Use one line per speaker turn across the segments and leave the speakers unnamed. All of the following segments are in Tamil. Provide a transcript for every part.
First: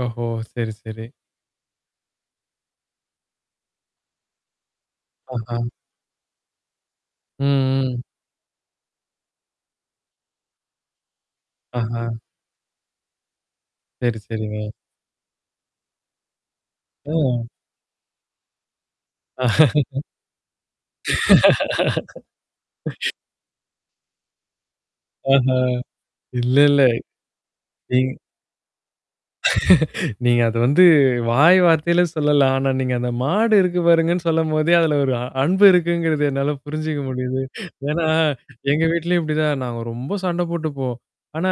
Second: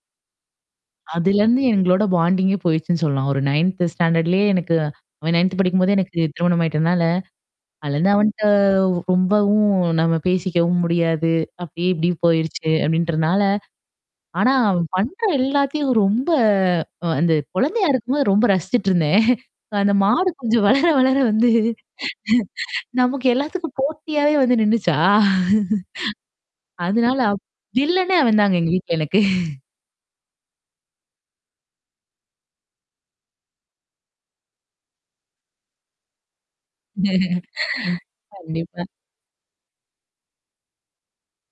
ஓஹோ! சரி, சரி.
அதுலருந்து எங்களோட பாண்டிங்கே போயிடுச்சுன்னு சொல்லலாம். ஒரு 9 ஸ்டாண்டர்ட்லேயே எனக்கு அவன் 9
ஆஹான்!
படிக்கும்போதே எனக்கு திருமணம் ஆயிட்டனால,
ம், ம்.
அதுலருந்து அவன்ட்ட ரொம்பவும் நம்ம பேசிக்கவும் முடியாது. அப்டி
ஆஹா!
இப்டியும் போயிருச்சு அப்டின்றனால
சரி,
ஆனா
சரிங்க.
அவன் பண்ற எல்லாத்தையும் ரொம்ப அ அந்த
ஓ!
குழந்தையா இருக்கும்போது ரொம்ப ரசிச்சுட்டுருந்தேன். அந்த மாடு கொஞ்சம் வளர வளர வந்து நமக்கு எல்லாத்துக்கும் போட்டியாவே வந்து நின்னுச்சா?
ஆஹான்! இல்லல்ல.
அதனால அப்
ம்.
வில்லன்னே அவன் தாங்க எங்க வீட்ல எனக்கு.
நீங்க அது வந்து வாய் வார்த்தையில சொல்லலாம். ஆனா, நீங்க அந்த மாடு இருக்கு பாருங்கன்னு சொல்லும்போதே அதுல ஒரு அன்பு இருக்குங்கிறது என்னால புரிஞ்சுக்க முடியுது. ஏன்னா எங்க
கண்டிப்பா.
வீட்லயும் இப்படிதான் நாங்க ரொம்ப சண்டை போட்டுப்போம். ஆனா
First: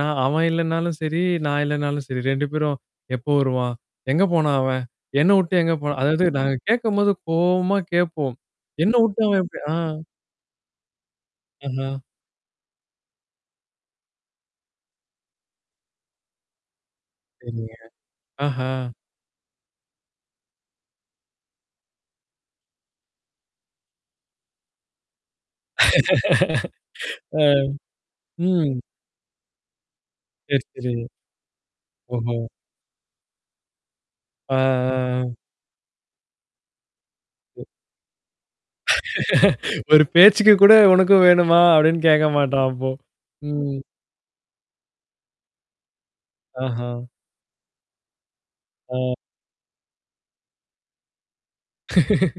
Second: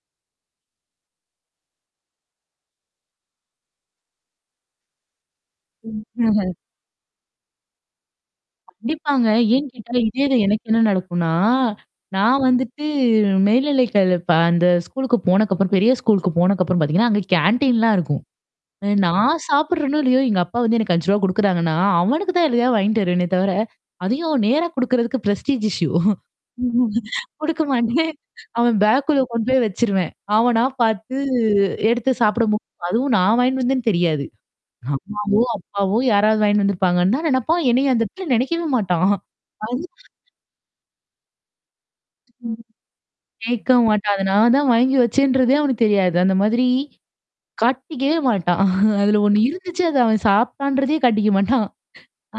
நான் அவன் இல்லனாலும் சரி, நான் இல்லனாலும் சரி, 2 பேரும் "எப்போ வருவான்? எங்க போனான் அவன்? என்ன உட்டு எங்க போனா"
ம்.
அதாவது நாங்க
[unintelligible]
கேட்கும்போது கோவமா கேட்போம். "என்ன உட்டு
கண்டிப்பாங்க.
அவன் எப்படி
ஏன்னு கேட்டா,
ஆன்-"
இதே தான் எனக்கு என்ன நடக்குன்னா,
அஹம்.
நான் வந்துட்டு மேல்நிலைகள் அந்த ஸ்கூலுக்கு போனதுக்கப்புறம் பெரிய ஸ்கூலுக்கு போனக்கப்புறம் பாத்தீங்கன்னா, அங்க
சரிங்க.
கேன்டீன்லாம் இருக்கும். அ
ஆஹான்!
நான் சாப்படுறேனும் இல்லையோ! எங்க அப்பா வந்து எனக்கு ரூ.5 குடுக்குறாங்கன்னா, அவனுக்கு தான் எதையோ வாங்கிட்டு வருவேனே தவிர, அதையும் நேரா குடுக்குறதுக்கு ஃப்ரெஸ்டிஜ் இஸ்யூ ம்
ஆ,
குடுக்க மாட்டேன். அவன்
ம்.
பேக்குள்ள கொண்டு போய் வச்சுருவேன்.
சரி,
அவனா
சரி.
பாத்து எடுத்து
ஓஹோ!
சாப்பிட [unintelligible] அதுவும், நான் வாங்கிட்டு வந்தேன்னு தெரியாது.
ஆ.
அம்மாவோ, அப்பாவோ யாராவது வாங்கிட்டு வந்திருப்பாங்கன்னு தான் நெனப்பான். என்னையும் அந்த இடத்துல நினைக்கவே மாட்டான்.
ஒரு
[unintelligible]
பேச்சுக்கு கூட உனக்கும் வேணுமா? அப்படின்னு கேட்க
ம்.
மாட்டான் அப்போ.
கேட்க
ம்.
மாட்டான். அத நான் தான் வாங்கி வச்சேன்றதே அவனுக்கு தெரியாது. அந்த மாதிரி,
ஆஹான்!
காட்டிக்கவே மாட்டான்.
அ.
அதுல ஒண்ணு இருந்துச்சு அத அவன் சாபிட்டான்றதையே காட்டிக்க மாட்டான்.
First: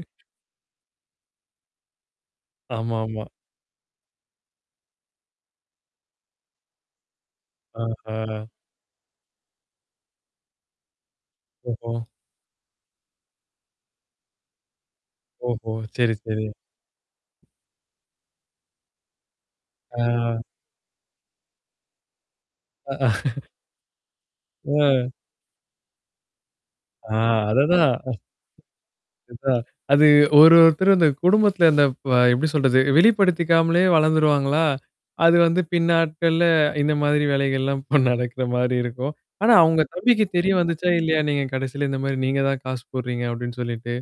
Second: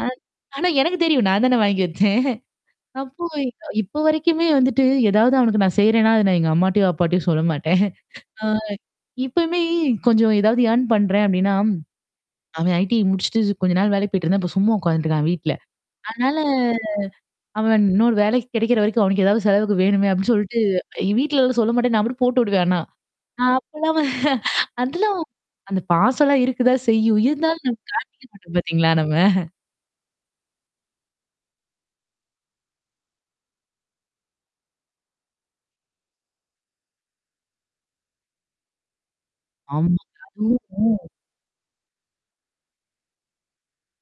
ஆ ஆனா, எனக்கு தெரியும். நான் தானே வாங்கி வச்சேன். அப்போ
ஆமாமா.
இப்ப வரைக்குமே வந்துட்டு ஏதாவது அவனக்கு நான் செய்றேன்னா, அத நான் எங்க அம்மாட்டயோ, அப்பாட்டயும் சொல்ல மாட்டேன். ஆ.
ஆஹா!
இப்பயுமே கொஞ்சம் ஏதாவது ஏர்ன் பண்றேன் அப்டின்னா,
ஓஹோ!
அவன் ஐடிஐ முடிச்சுட்டு கொஞ்ச நாள் வேலைக்கு போயிட்டுருந்தான், இப்போ சும்மா உட்காந்துட்டுருக்கான் வீட்ல.
ஓஹோ! சரி,
அதனால.
சரி.
அவன் இன்னொரு வேலைக்கு கிடைக்கிற வரைக்கும் அவனக்கு ஏதாவது செலவுக்கு வேணுமே அப்டின்னு
ஆ!
சொல்லிட்டு, என் வீட்ல எல்லாம் சொல்ல மாட்டேன். நான் அப்படியே போட்டு விடுவேன் ஆனா, அப்பல்லாம் [unintelligible]
அ.
அதெல்லாம் அந்த பாசலாம் இருக்குதா
ஆ,
செய்யும், இருந்தாலும் நம்ம
அததான்.
காட்டிக்க மாட்டோம் பாத்தீங்களா நம்ம.
இதான் அது ஒரு ஒருத்தர் அந்த குடும்பத்தில அந்த அ எப்படி சொல்றது வெளிப்படுத்திக்காமலே வளந்துருவாங்களா, அது வந்து பின்னாட்க்கள்ள இந்த மாதிரி வேலைகள்லாம் இப்ப நடக்கிற மாரி இருக்கும். ஆனா உங்க
ஆமாங்க,
தம்பிக்கு தெரிய
ம்,
வந்துச்சா?
ம்.
இல்லையா? நீங்க கடைசியில இந்த மாரி நீங்க தான் காசு போடுறீங்க அப்டின்னு சொல்லிட்டு.